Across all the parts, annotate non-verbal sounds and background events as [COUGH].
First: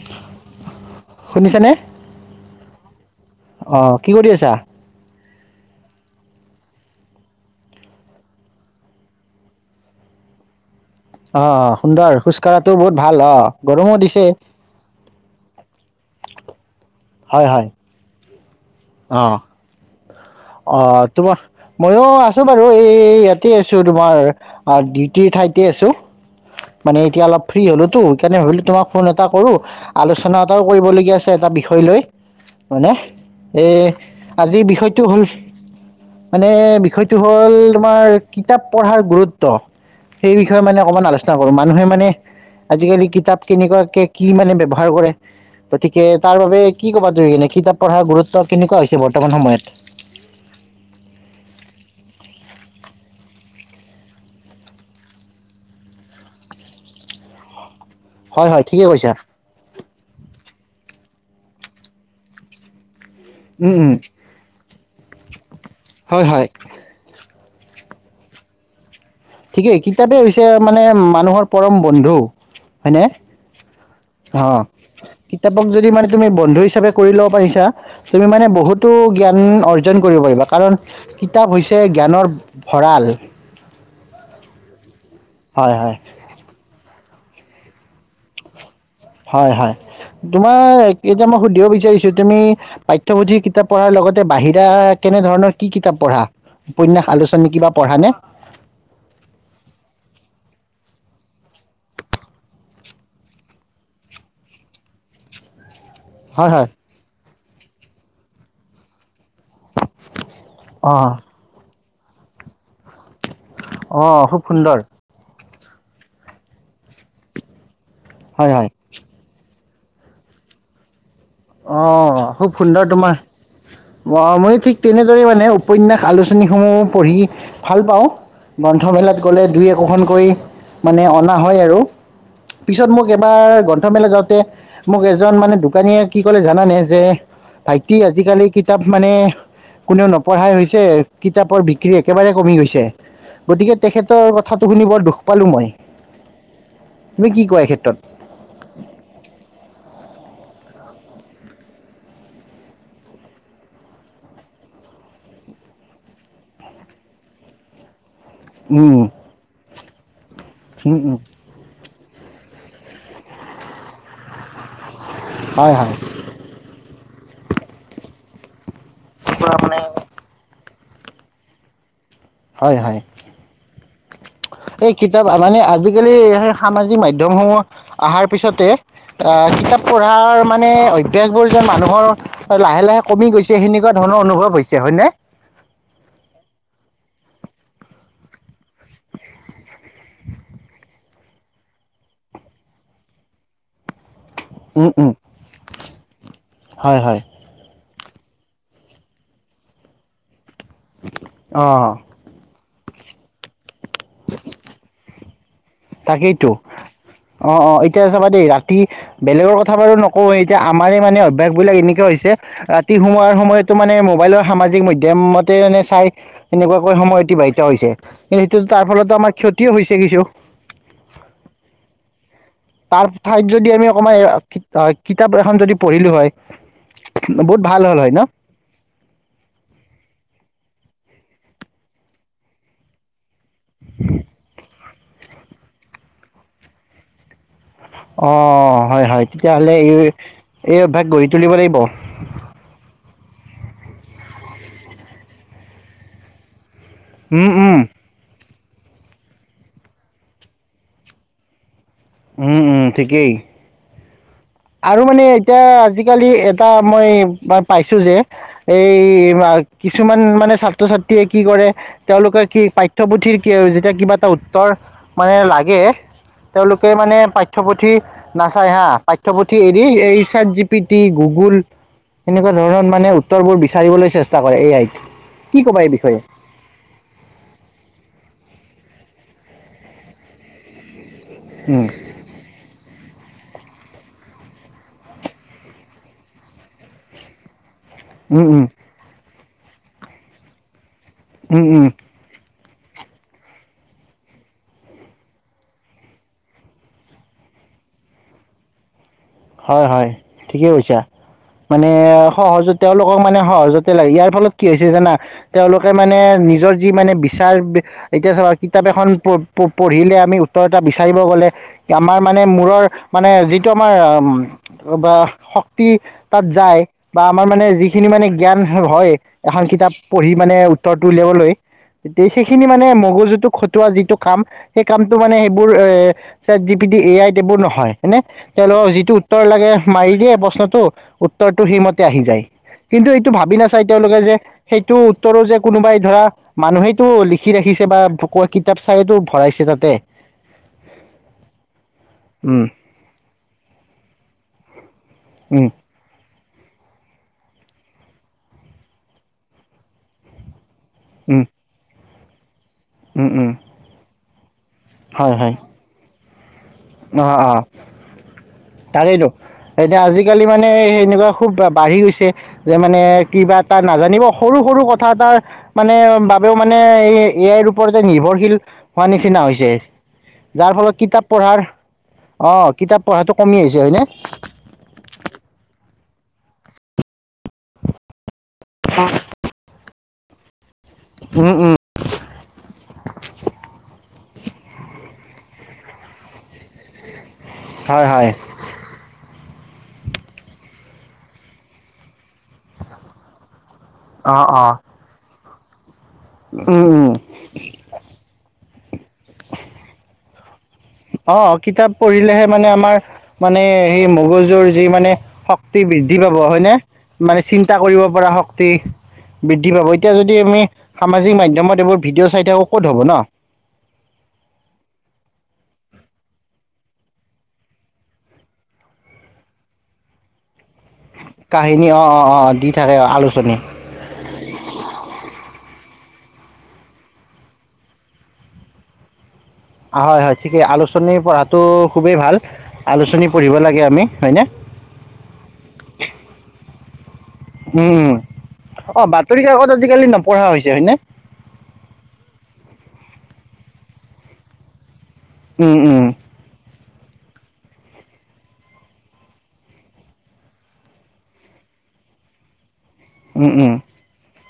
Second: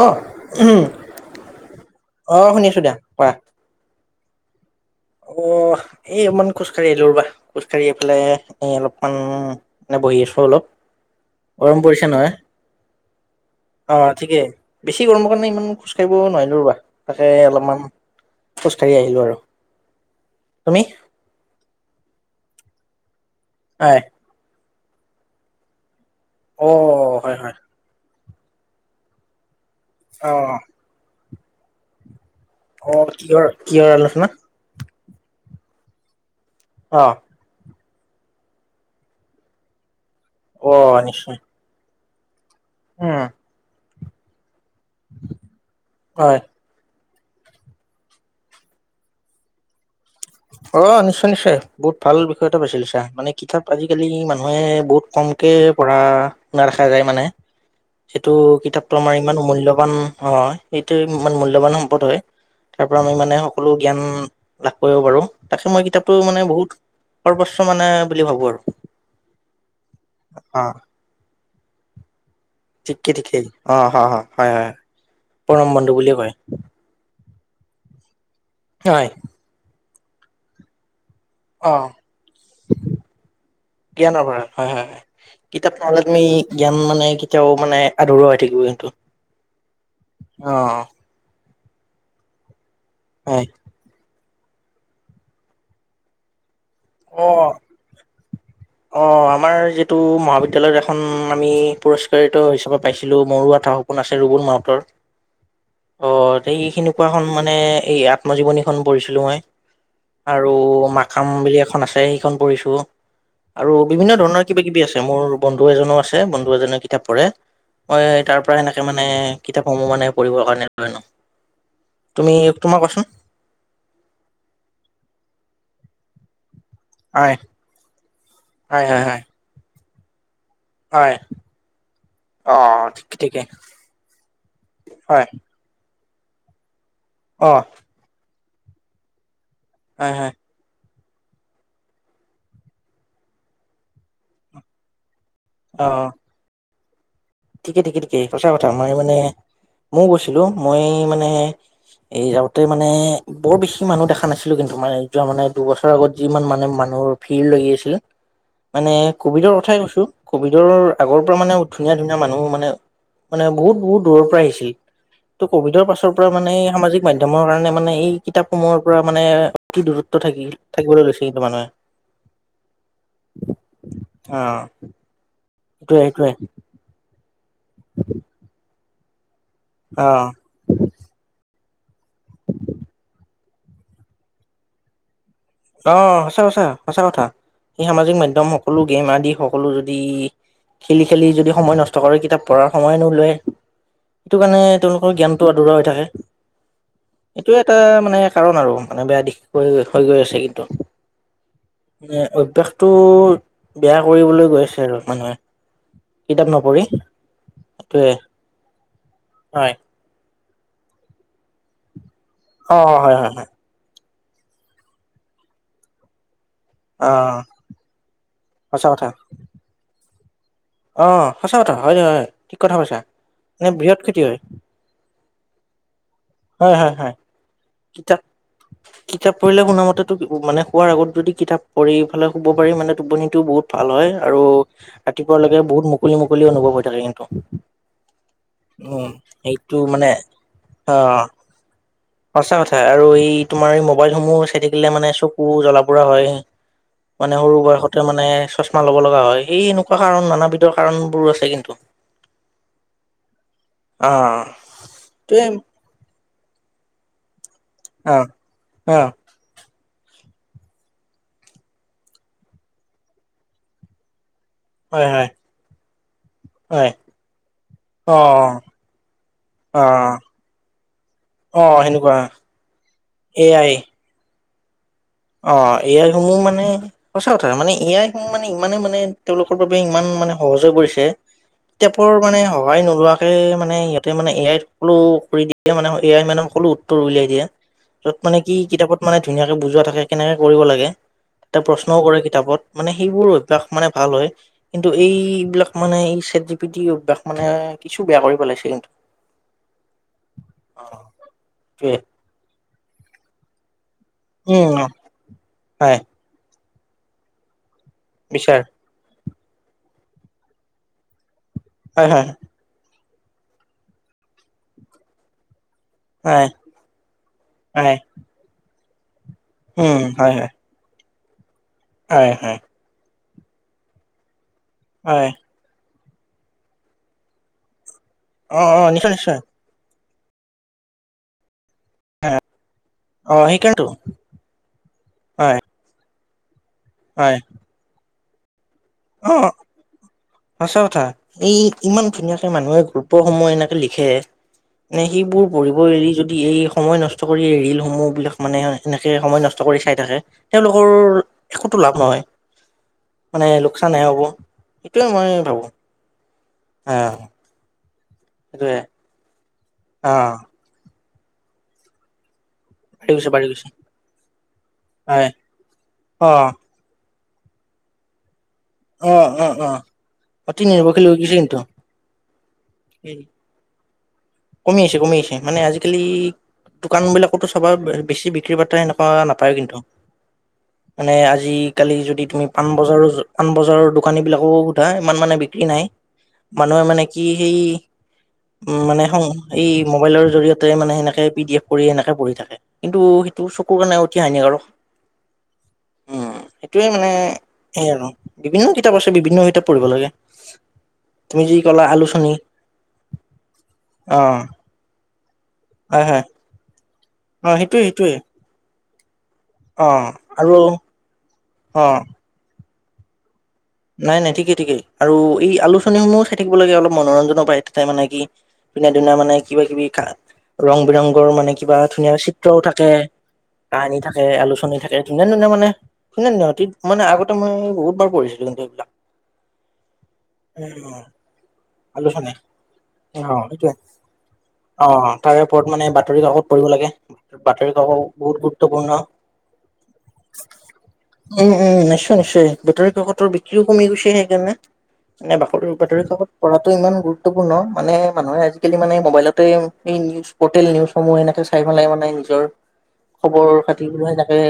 অহ উ শুনিছানে অহ শুনিছো দিয়া কোৱা। অ কি কৰি আছা। অ' এই অকমান খোজকাঢ়ি আহিলো ৰবা খোজ কাঢ়ি আহি পেলে এই অলপমান বহি আছো অলপ অ গৰম পৰিছে সুন্দৰ নহয় খোজ কঢ়াটো বহুত ভাল অ গৰমো অ' দিছে ঠিকেই বেছি গৰমৰ কাৰণে ইমান খোজ সেইবোৰ নোৱাৰিলো ৰবা তাকে হয় হয় অলপমান খোজকাঢ়ি আহিলো অ আৰু তুমি অ' তোমাৰ ময়ো আছো বাৰু এই ইয়াতে আছো হয় তোমাৰ ডিউটিৰ ঠাইতে আছো অ মানে এতিয়া হয় অলপ হয় ফ্ৰী হ'লোতো। সেইকাৰণে ভাবিলো তোমাক ফোন এটা কৰো। অ আলোচনা এটাও কৰিবলগীয়া আছে এটা বিষয় লৈ অ' কিহৰ? এ কিহৰ আলোচনা আজিৰ বিষয়টো হ'ল মানে অ বিষয়টো হ'ল তোমাৰ কিতাপ পঢ়াৰ গুৰুত্ব, সেই বিষয়ে অ মানে অকমান আলোচনা নিশ্চয় কৰো মানুহে মানে আজিকালি উম কিতাপ কেনেকুৱাকে কি মানে ব্যৱহাৰ কৰে। গতিকে হয় তাৰ বাবে কি ক'বা তুমি? কিতাপ পঢ়াৰ গুৰুত্ব কেনেকুৱা হৈছে বৰ্তমান সময়ত। অ' নিশ্চয়, নিশ্চয় বহুত ভাল বিষয় এটা বাছি লৈছা মানে কিতাপ আজিকালি মানুহে বহুত কম এনকে পঢ়া-শুনা দেখা যায় মানে হয়। সেইটো হয় ঠিকে কিতাপটো কৈছা। আমাৰ ইমান মূল্যবান অ' সেইটো ইমান মূল্যবান সম্পদ হয় তাৰ আমি মানে উম সকলো উম জ্ঞান লাভ কৰিব পাৰো। তাকে মই কিতাপটো হয় হয় মানে বহুত সৰ্বস্ব মানে বুলি ভাবো আৰু ঠিকেই কিতাপে হৈছে অ মানে মানুহৰ পৰম বন্ধু। হয়নে ঠিকেই ঠিকেই অ হয় হয় হয় অ' হয় কিতাপক পৰম যদি বন্ধু মানে বুলিয়ে তুমি কয় বন্ধু হিচাপে কৰি ল'ব পাৰিছা তুমি মানে বহুতো হয় জ্ঞান অৰ্জন কৰিব পাৰিবা কাৰণ কিতাপ অ হৈছে জ্ঞানৰ ভঁৰাল। হয়-হয়-হয় কিতাপ হয় হয় নহ'লে তুমি জ্ঞান মানে কেতিয়াও মানে আধৰুৱা হৈ থাকিব কিন্তু হয় হয়, অ তোমাৰ এতিয়া মই সুধিব বিচাৰিছো তুমি পাঠ্যপুথি হয় কিতাপ পঢ়াৰ লগতে বাহিৰা কেনে ধৰণৰ কি কিতাপ পঢ়া? উপন্যাস অ আলোচনী কিবা পঢ়া নে? অ', আমাৰ যিটো মহাবিদ্যালয়ত এখন আমি পুৰস্কৃত হিচাপে পাইছিলোঁ মৰুৱাঠ ফপোন আছে ৰুবুল মাউতৰ। [UNINTELLIGIBLE] [UNINTELLIGIBLE] অ', হয় হয়। এইখনেকুৱা খন মানে এই আত্মজীৱনীখন পঢ়িছিলো মই। আৰু অ', মাকাম বুলি এখন আছে সেইখন পৰিঢ়ছো। আৰু বিভিন্ন অ', খুব ধৰণৰ কিবা সুন্দৰ। কিবি আছে, মোৰ বন্ধু এজনো আছে বন্ধু এজনে কিতাপ পঢ়ে। মই তাৰ হয়, পৰা হয়। এনেকে মানে কিতাপসমূহ মানে পঢ়িবৰ কাৰণে লৈ আনো। অ', তুমি খুব সুন্দৰ কোৱাচোন তোমাৰ, মইো ঠিক তেনেদৰে মানে উপন্যাস আলোচনীসমূহ পঢ়ি হয় ভাল পাওঁ, হয় হয় গ্ৰন্থমেলাত হয় গ'লে দুই একোখনকৈ মানে অনা হয় আৰু। অ পিছত মোক ঠিকে ঠিকে এবাৰ গ্ৰন্থমেলা যাওঁতে মোক হয় এজন মানে দোকানীয়ে কি ক'লে জানানে? যে অ ভাইটি আজিকালি কিতাপ মানে কোনেও হয় হয় নপঢ়াই হৈছে কিতাপৰ বিক্ৰী একেবাৰে কমি গৈছে, গতিকে তেখেতৰ কথাটো শুনি বৰ দুখ পালোঁমই। অ ঠিকে ঠিকে ঠিকে সচা কথা মই মানে, মৌ গৈছিলো মই মানে এই যাওঁতে মানে বৰ বেছি মানুহ দেখা নাছিলো কিন্তু মানে যোৱা মানে দুবছৰৰ আগত যিমান মানে মান মোৰ ভিৰ লাগি আছিলে। মানে উম, কভিডৰ কথাই কৈছো, কভিডৰ উম, উম, আগৰ পৰা মানে ধুনীয়া মানুহ মানে, মানে বহুত বহুত দূৰৰ পৰা আহিছিল, ত' হয়, কভিডৰ হয়। পাছৰ পৰা মানে এই সামাজিক মাধ্য়মৰ কাৰণে মানে এই কিতাপসমূহৰ পৰা মানে পৰা মানে কি দূৰত্ব থাকি থাকিবলৈ লৈছে কিন্তু মানুহে। হয় হয়, অ এই কিতাপ মানে সেইটোয়ে আজিকালি সেইটোয়ে সেই সামাজিক মাধয়ম দমসমূহ অহাৰ পিছতে কিতাপ অ পঢ়াৰ মানে অভ্যাসবোৰ মানুহৰ লাহে লাহে কমি গৈছে সেনেকুৱা ধৰণৰ অনুভৱ হৈছে হয় নে? অ', সঁচা সঁচা, সঁচা কথা। স সামাজিক মাধ্যম সকলো গেম আদি সকলো যদি খেলি খেলি যদি সময় নষ্ট কৰে কিতাপ পঢ়াৰ সময়নো লয় সেইটো কাৰণে উম তেওঁলোকৰ উম জ্ঞানটো আদৰা হৈ থাকে, হয় হয় এইটোৱে এটা মানে কাৰণ আৰু মানে বেয়া দিশৈ হৈ গৈ আছে কিন্তু, অ ম অভ্য়াস টো বেয়া কৰিবলৈ গৈ আছে আৰু মানুহে। কিতাপ তাকেইতো, নপঢ়ি অ', অ', এতিয়া সেইটোৱে চাবা দেই ৰাতি বেলেগৰ হয় কথা বাৰু নকওঁ এতিয়া আমাৰ মানে অভ্যাস বিলাক এনেকা হৈছে অ ৰাতি হয় হয় সুমুৱাৰ হয় সময়তো মানে মোবাইলৰ সামাজিক মাধ্যমতে মনে চাই এনেুৱাকৈ অ সময় অতিবাহিত হৈছে [UNINTELLIGIBLE] তাৰ সঁচা কথা ফলতো আমাৰ ক্ষতিও হৈছে কিছু। অ', সঁচা কথা হয়, হয়। ঠিক কথা কৈছা তাৰ ঠাইত মানে যদি আমি বৃহৎ অকণমান ক্ষতি হয় অ' কিতাপ এখন যদি পঢ়িলো হয়। বহুত ভাল হ'ল হয় কিতাপ, ন কিতাপ পঢ়িলে শুনা মতেটো মানে শুৱাৰ আগত যদি কিতাপ পঢ়িলৈ শুব পাৰি তেতিয়া টোপনিটো বহুত ভাল হয় আৰু ৰাতিপুৱালৈকে বহুত মুকলি, মুকলি অনুভৱ হৈ থাকে কিন্তু অ', হয় উম হয় তেতিয়াহলে সেইটো এই, মানে এই অভ্যাস গঢ়ি তুলিব লাগিব। এটা কথা আৰু এই তোমাৰ এই মোবাইলসমূহ চাই থাকিলে মানে চকু জ্বলা পুৰা হয়। মানে উম সৰু উম বয়সতে মানে চ [INAUDIBLE] মা ল'ব লগা হয়, এই এনেকুৱা কাৰণ নানাবিধৰ কাৰণ বোৰো আছে কিন্তু। উম উম ঠিকেই। অ'। আৰু মানে তে এতিয়া আজিকালি এটা মই পাইছো যে অ', এই অ', কিবা কিছুমান মানে ছাত্ৰ-ছাত্ৰীয়ে কি কৰে, তেওঁলোকে কি পাঠ্যপুথিৰ কি যেতিয়া কিবা এটা উত্তৰ হয়, হয়, মানে লাগে হয়, তেওঁলোকে মানে পাঠ্যপুথি অ', নাচায় হা পাঠ্য পাঠ্যপুথি এৰি অ', এই chat G P T, Google অ', সেনেকুৱা এনেকুৱা ধৰণৰ মানে এ উত্তৰবোৰ আই বিচাৰিবলৈ চেষ্টা চেষ্টা কৰে এ আই অ' এ আইসমূহ মানে সঁচা কথা মানে এ আইসমূহ মানে ইমানে মানে তেওঁলোকৰ বাবে ইমান মানে সহজ হৈ পৰিছে, উম, কিতাপৰ মানে সহায় নোলোৱাকে মানে সিহঁতে মানে এ আই সকলো কৰি দিয়ে মানে এ আই মানে সকলো উত্তৰ উলিয়াই দিয়ে। য'ত মানে উম, কি উম, কিতাপত মানে ধুনীয়াকে বুজোৱা থাকে কেনেকে কৰিব লাগে, এটা উম, উম, প্ৰশ্নও কৰে কিতাপত মানে সেইবোৰ অভ্যাস মানে ভাল হয়, কিন্তু এইবিলাক মানে এই চ্যাট জি পি টি অভ্যাস মানে কিছু বেয়া কৰি পেলাইছে কিন্তু। হয়, হয়, ঠিকে কৈছা, মানে সহজতে তেওঁলোকক মানে সহজতে লাগে। ইয়াৰ ফলত কি উম হৈছে জানা তেওঁলোকে হয় মানে নিজৰ যি মানে বিচাৰ এতিয়া চাবা বিচাৰ কিতাপ এখন প প পঢ়িলে আমি উত্তৰ এটা বিচাৰিব গ'লে হয় আমাৰ হয় মানে মূৰৰ মানে যিটো আমাৰ বা শক্তি তাত হয় যায় বা আমাৰ মানে হয় যিখিনি মানে জ্ঞান হয় এখন কিতাপ উম পঢ়ি হয় হয়। মানে উত্তৰটো উলিয়াবলৈ, তে হয় হয় সেইখিনি মানে মগজুত টো খটোৱা যিটো কাম সেই কামটো হয় মানে সেইবোৰ চ্যাট জি পি টি, এ আইত এইবোৰ নহয়। -মানে অ অ তেওঁলোকৰ নিশ্চয় যিটো নিশ্চয় উত্তৰ লাগে মাৰি দিয়ে প্ৰশ্নটো উত্তৰ সেইমতে আহি যায়। কিন্তু এইটো অ ভাবি নাচায় সেইকাৰণেতো তেওঁলোকে যে সেইটো উত্তৰো যে হয় কোনোবাই ধৰা মানুহেটো হয় লিখি ৰাখিছে বা [UNINTELLIGIBLE] কিতাপ চাইয়েটো অ ভৰাইছে তাতে। সঁচা কথা! এই ইমান ধুনীয়াকৈ উম মানুহে গল্পসমূহ এনেকে লিখে নে সেইবোৰ উম পঢ়িব এৰি যদি এই সময় নষ্ট কৰি ৰিলসমূহ বিলাক মানে এনেকে সময় নষ্ট কৰি চাই থাকে তেওঁলোকৰ উম একোটো লাভ নহয়। উম মানে উম লোকচানহে হ'ব। এইটোৱে মই হয় হয় ভাবোঁ। অ, অ সেইটোৱে তাকেইটো, এতিয়া আহ আজিকালি মানে এই এনেকুৱা খুব বাঢ়ি গৈছে। যে মানে বাঢ়ি গৈছে বাঢ়ি কিবা গৈছে এটা নাজানিব সৰু সৰু কথা হয় এটাৰ মানে অ বাবেও মানে এই এ আইৰ ওপৰতে নিৰ্ভৰশীল হোৱা অ নিচিনা অ হৈছে অ অতি যাৰ ফলত নিৰ্ভৰশীল হৈ কিতাপ গৈছে কিন্তু পঢ়াৰ অ' কিতাপ পঢ়াটো কমি আহিছে হয়নে? কমি আহিছে, কমি আহিছে, মানে আজিকালি দোকান বিলাকতো চাবা বেছি বিক্ৰী বিক্ৰী-পাটা হেনেকোৱা নাপায় কিন্তু। মানে উম উম আজি-কালি যদি তুমি পাণবজাৰৰ, পাণবজাৰৰ দোকানীবিলাককো সোধা ইমান মানে বিক্ৰী নাই। মানুহে মানে কি সেই হয় হয় উম মানে সং এই মোবাইলৰ জৰিয়তে মানে সেনেকে পি ডি এফ কৰি সেনেকে পঢ়ি থাকে কিন্তু সেইটো চব চকুৰ কাৰণে অতি অঁ হানিকাৰক। অঁ উম, সেইটোৱে মানে সেই আৰু বিভিন্ন কিতাপ আছে বিভিন্ন কিতাপ পঢ়িব লাগে। তুমি যি অ' ক'লা কিতাপ আলোচনী পঢ়িলেহে মানে আমাৰ মানে অ', মগজুৰ যি মানে শক্তি হয়, বৃদ্ধি হয়, পাব হয়নে? মানে অ', চিন্তা সেইটোয়ে কৰিব সেইটোয়ে পৰা শক্তি বৃদ্ধি পাব। অ', এতিয়া যদি আৰু আমি সামাজিক মাধ্যমত এইবোৰ অ', ভিডিঅ' চাই থাকো ক'ত হ'ব ন? নাই নাই ঠিকেই ঠিকেই আৰু এই আলোচনীসমূহো চাই থাকিব লাগে অলপ মনোৰঞ্জনৰ পাই তাতে মানে কি পিনা দিনা মানে কিবা কিবি কা ৰং বিৰঙৰ মানে কিবা কাহিনী অ', ধুনীয়া অ', অ', চিত্ৰও দি থাকে, আলোচনী কাহিনী থাকে, আলোচনী থাকে, ধুনীয়া ধুনীয়া মানে ধুনীয়া ধুনীয়া অতি, মানে আগতে মই বহুতবাৰ পঢ়িছিলো কিন্তু এইবিলাক। হয়, হয়, ঠিকেই উম আলোচনী পঢ়াটো খুবেই আলোচনী ভাল অ আলোচনী পঢ়িব সেইটোৱে লাগে আমি হয় নে? অ' তাৰে ওপৰত মানে বাতৰি কাকত পঢ়িব লাগে। বাতৰি কাকত উম, উম, বহুত গুৰুত্বপূৰ্ণ। অ', বাতৰি কাকত আজিকালি নপঢ়া হৈছে হয়নে? উম-উম, নিশ্চয়- নিশ্চয় বাতৰি কাকত ৰ বিক্ৰীও কমি গৈছে সেইকাৰণে, এ বাতৰি, উম, বাতৰি উম, কাকত। পঢ়াটো ইমান গুৰুত্বপূৰ্ণ মানে মানুহে আজিকালি মানে মবাইলতে নিউজ প'ৰ্টেল নিউজ সমূহ এনেকে চাই। ইফালে মানে নিজৰ খবৰ উম, উম, খাতি থাকে।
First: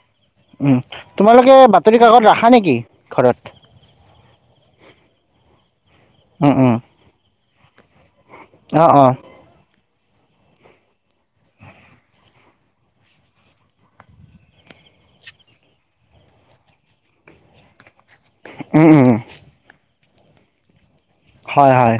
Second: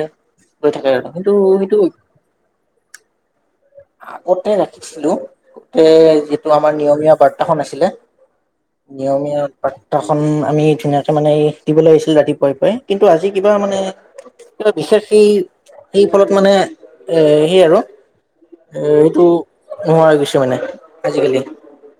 আৰু কিন্তু তোমালোকে সেইটো বাতৰি কাকত ৰাখা নেকি ঘৰত? আগতেই ৰাখিছিলো। গোটেই যিটো উম, আমাৰ উম, নিয়মীয়া বাৰ্তাখন আছিলে অ', অ', নিয়মীয়া পেপাৰখন। পেপাৰ খন আমি ধুনীয়াকে মানে দিবলৈ আহিছিল ৰাতিপুৱাই পুৱাই কিন্তু আজি কিবা মানে বিশেষ সেই সেই ফলত মানে এ সেই আৰু এ উম, উম, এইটো নোহোৱা হৈ গৈছে মানে। আজিকালি হয়, হয়,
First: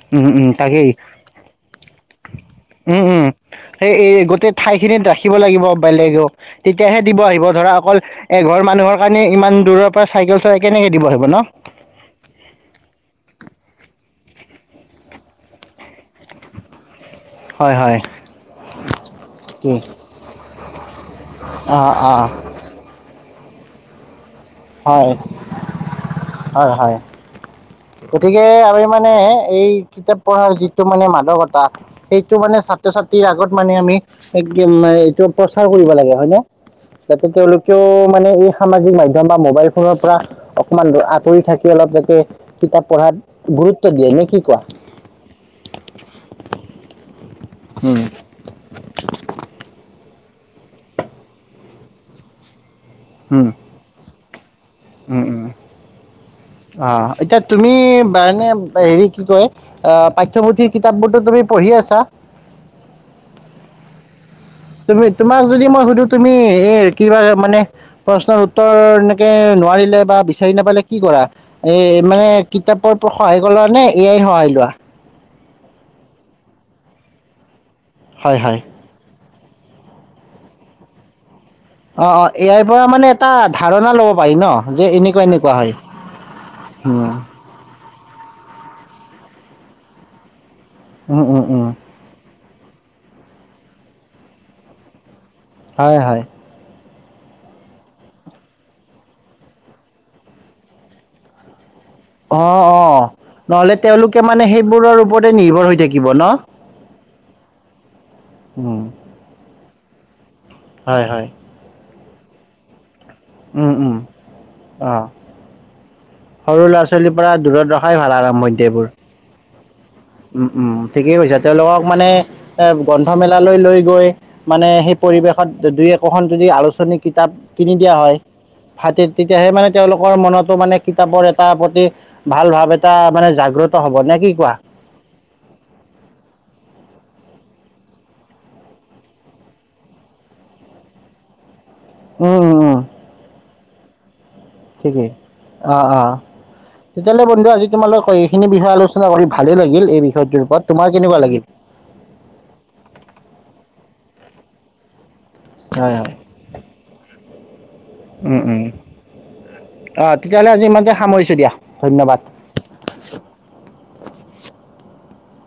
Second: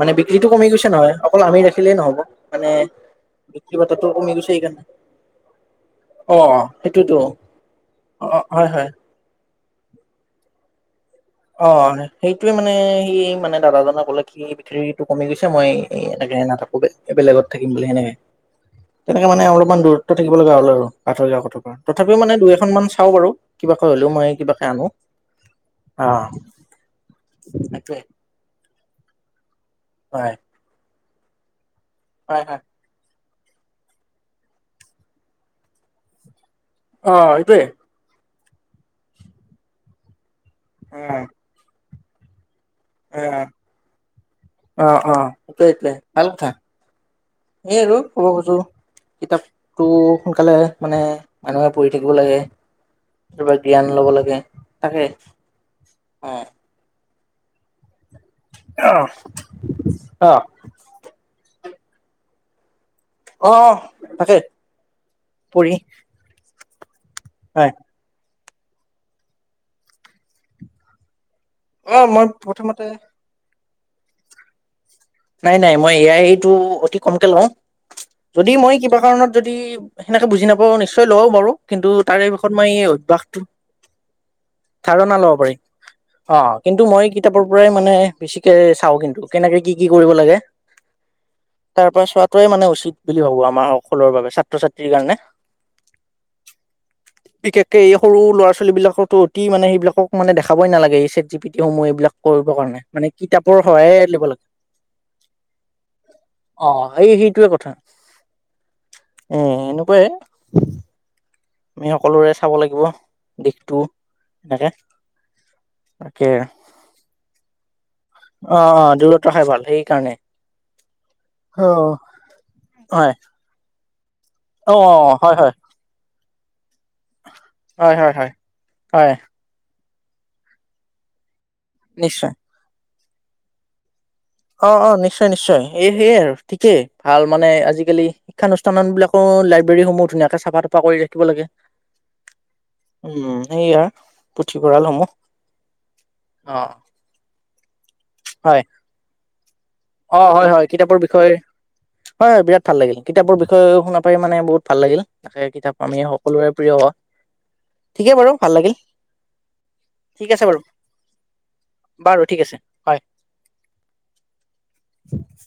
মানে উম, উম, বিক্ৰীতটো কমি গৈছে নহয়, অকল আমি ৰাখিলেই নহ'ব। মানে উম-উম। বিক্ৰী সেই বাৰ্তাটো এই কমি গৈছে গোটেই ঠাই সেইকাৰণে খিনিত ৰাখিব লাগিব বেলেগও, অ তেতিয়াহে সেইটোতো দিব আহিব ধৰা অকল অ এঘৰ হয় হয় মানুহৰ কাৰণে ইমান দূৰৰ পৰা চাইকেল চলাই কেনেকে দিব হি। অ' সেইটোৱে মানে সি মানে দাদাজনে ক'লে বিক্ৰি টো কমি গৈছে মই এনেকে নাথাকো ব বেলেগত থাকিম হয়, বুলি হয়, সেনেকে। তেনেকে মানে কি অলপমান দূৰত্ব থাকিব লগীয়া হ'ল আৰু আঁতৰি-আঁতৰি কথ অ', পৰা, তথাপিও মানে অ', দুই এখনমান চাও বাৰু কিবাকৈ হ'লেও মই কিবাকে আনো। অ হয়-হয় সেইটোৱে গতিকে আমি মানে এই কিতাপ হয় পঢ়াৰ যিটো মানে মাদকতা সেইটো হয় মানে হয় ছাত্ৰ-ছাত্ৰী আগত মানে আমি এইটো প্ৰচাৰ কৰিব লাগে হয় নে। অ যাতে এইটোৱে তেওঁলোকেও মানে এই সামাজিক মাধ্যম বা মোবাইল ফোনৰ পৰা অকমান অ আঁতৰি থাকি অলপ যাতে কিতাপ পঢ়াত গুৰুত্ব দিয়ে নে কি কোৱা? অ অ সেইটোৱে সেইটোৱে ভাল কথা এই আৰু উম, ক'ব খুজো কিতাপতো সোনকালে মানে মানুহে পঢ়ি থাকিব লাগে, কেতিয়াবা জ্ঞান ল'ব লাগে। তাকে অ উম-উম এতিয়া তুমি। কাৰণে হেৰি কি কয় আহ অ পাঠ্যপুথিৰ কিতাপ বোৰতো তুমি পঢ়ি আছা? অ' তাকে। তুমি তোমাক যদি পৰি মই সুধো তুমি এ কিবা মানে হয়। প্ৰশ্ন উত্তৰ ৰ এনেকৈ নোৱাৰিলে বা বিচাৰি নাপালে কি কৰা। অ এ মই মানে প্ৰথমতে কিতাপৰ পৰা সহায় কৰ লোৱা নে এ আইৰ সহায় লোৱা। নাই, নাই মই এয়াই সেটো অতি কমকে লও, হয় যদি হয় মই কিবা কাৰণত যদি সেনেকে বুজি নাপাও নিশ্চয় লও বাৰু কিন্তু অ অ এ তাৰেশেষত আইৰ মই পৰা এই মানে এটা অভ্যাসটো ধাৰণা ল'ব পাৰি ন যে ধাৰণা এনেকুৱা ল'ব এনেকুৱা পাৰিম। হয় অ' কিন্তু মই উম কিতাপৰ পৰাই মানে বেছিকে চাও কিন্তু কেনেকে কি, কি কৰিব লাগে। উম-উম-উম। সেইটো মানে উচিত বুলি ভাবো আমাৰ সকলৰ বাবে ছাত্ৰ- ছাত্ৰীৰ কাৰণে। হয়-হয়। বিশেষকে এই সৰু ল'ৰা-ছোৱালী বিলাকতো অতি মানে সেইবিলাকক মানে দেখাবই নালাগে এই চেট জি পিটি সমূহে বিলাক অ কৰিবৰ কাৰণে অ মানে কিতাপৰ নহ'লে সহায়ে তেওঁলোকে লিব মানে লাগে। সেইবোৰৰ ওপৰতে নিৰ্ভৰ হৈ থাকিব ন অ' এই সেইটোৱে কথা। উম উ' এনেকুৱা য়ে। হয় হয় আমি সকলোৰে চাব লাগিব উম দিশটো উম হয়নে। অ সৰু ল'ৰা-ছোৱালীৰ পৰা দূৰত ৰখাই ভাল, আৰাম। অ', -অ' দূৰত ৰখাই ভাল সেইকাৰণে। উম, উম ঠিকেই কৈছা, অ তেওঁলোকক মানে এ গ্ৰন্থ হয় মেলা লৈ গৈ গৈ, মানে অ সেই হয় পৰিৱেশত হয় দুই একোখন যদি আলোচ কিতাপ কিনি দিয়া হয়। ফাতিত হয় তেতিয়াহে মানে তেওঁলোকৰ মনতো মানে কিতাপৰ এ তাৰ প্ৰতি। নিশ্চয় ভাল ভাৱ এটা মানে জাগ্ৰত হ'ব নে কি কোৱা? অ', অ', নিশ্চয় নিশ্চয়। এই সেয়ে আৰু ঠিকেই ভাল মানে আজিকালি শিক্ষানুষ্ঠানবিলাকৰো লাইব্ৰেৰীসমূহ, ধুনীয়াকৈ চাফা তাফা কৰি ৰাখিব লাগে। উম, উম, উম, উম, সেয়া। ঠিকেই অ', অ', তেতিয়াহ'লে বন্ধু আজি তোমোক কয় এইখিনি হয় বিষয়ে আলোচনা কৰি ভালেই লাগি অ', হয় হয় কিতাপৰ বিষয়ে। হয় বিৰাট ভাল লাগিল কিতাপবোৰ বিষয়ে শুনা পাৰি মানে বহুত ভাল লাগিল তাকে কিতাপ হয়, আমি হয়, সকলোৰে প্ৰিয় ঠিকে বাৰু ভাল লাগিল। অহ ঠিক আছে তেতিয়াহ'লে বাৰু আজি ইমানতে সামৰিছোঁ দিয়া, ধন্যবাদ। বাৰু ঠিক আছে হয় [UNINTELLIGIBLE] উম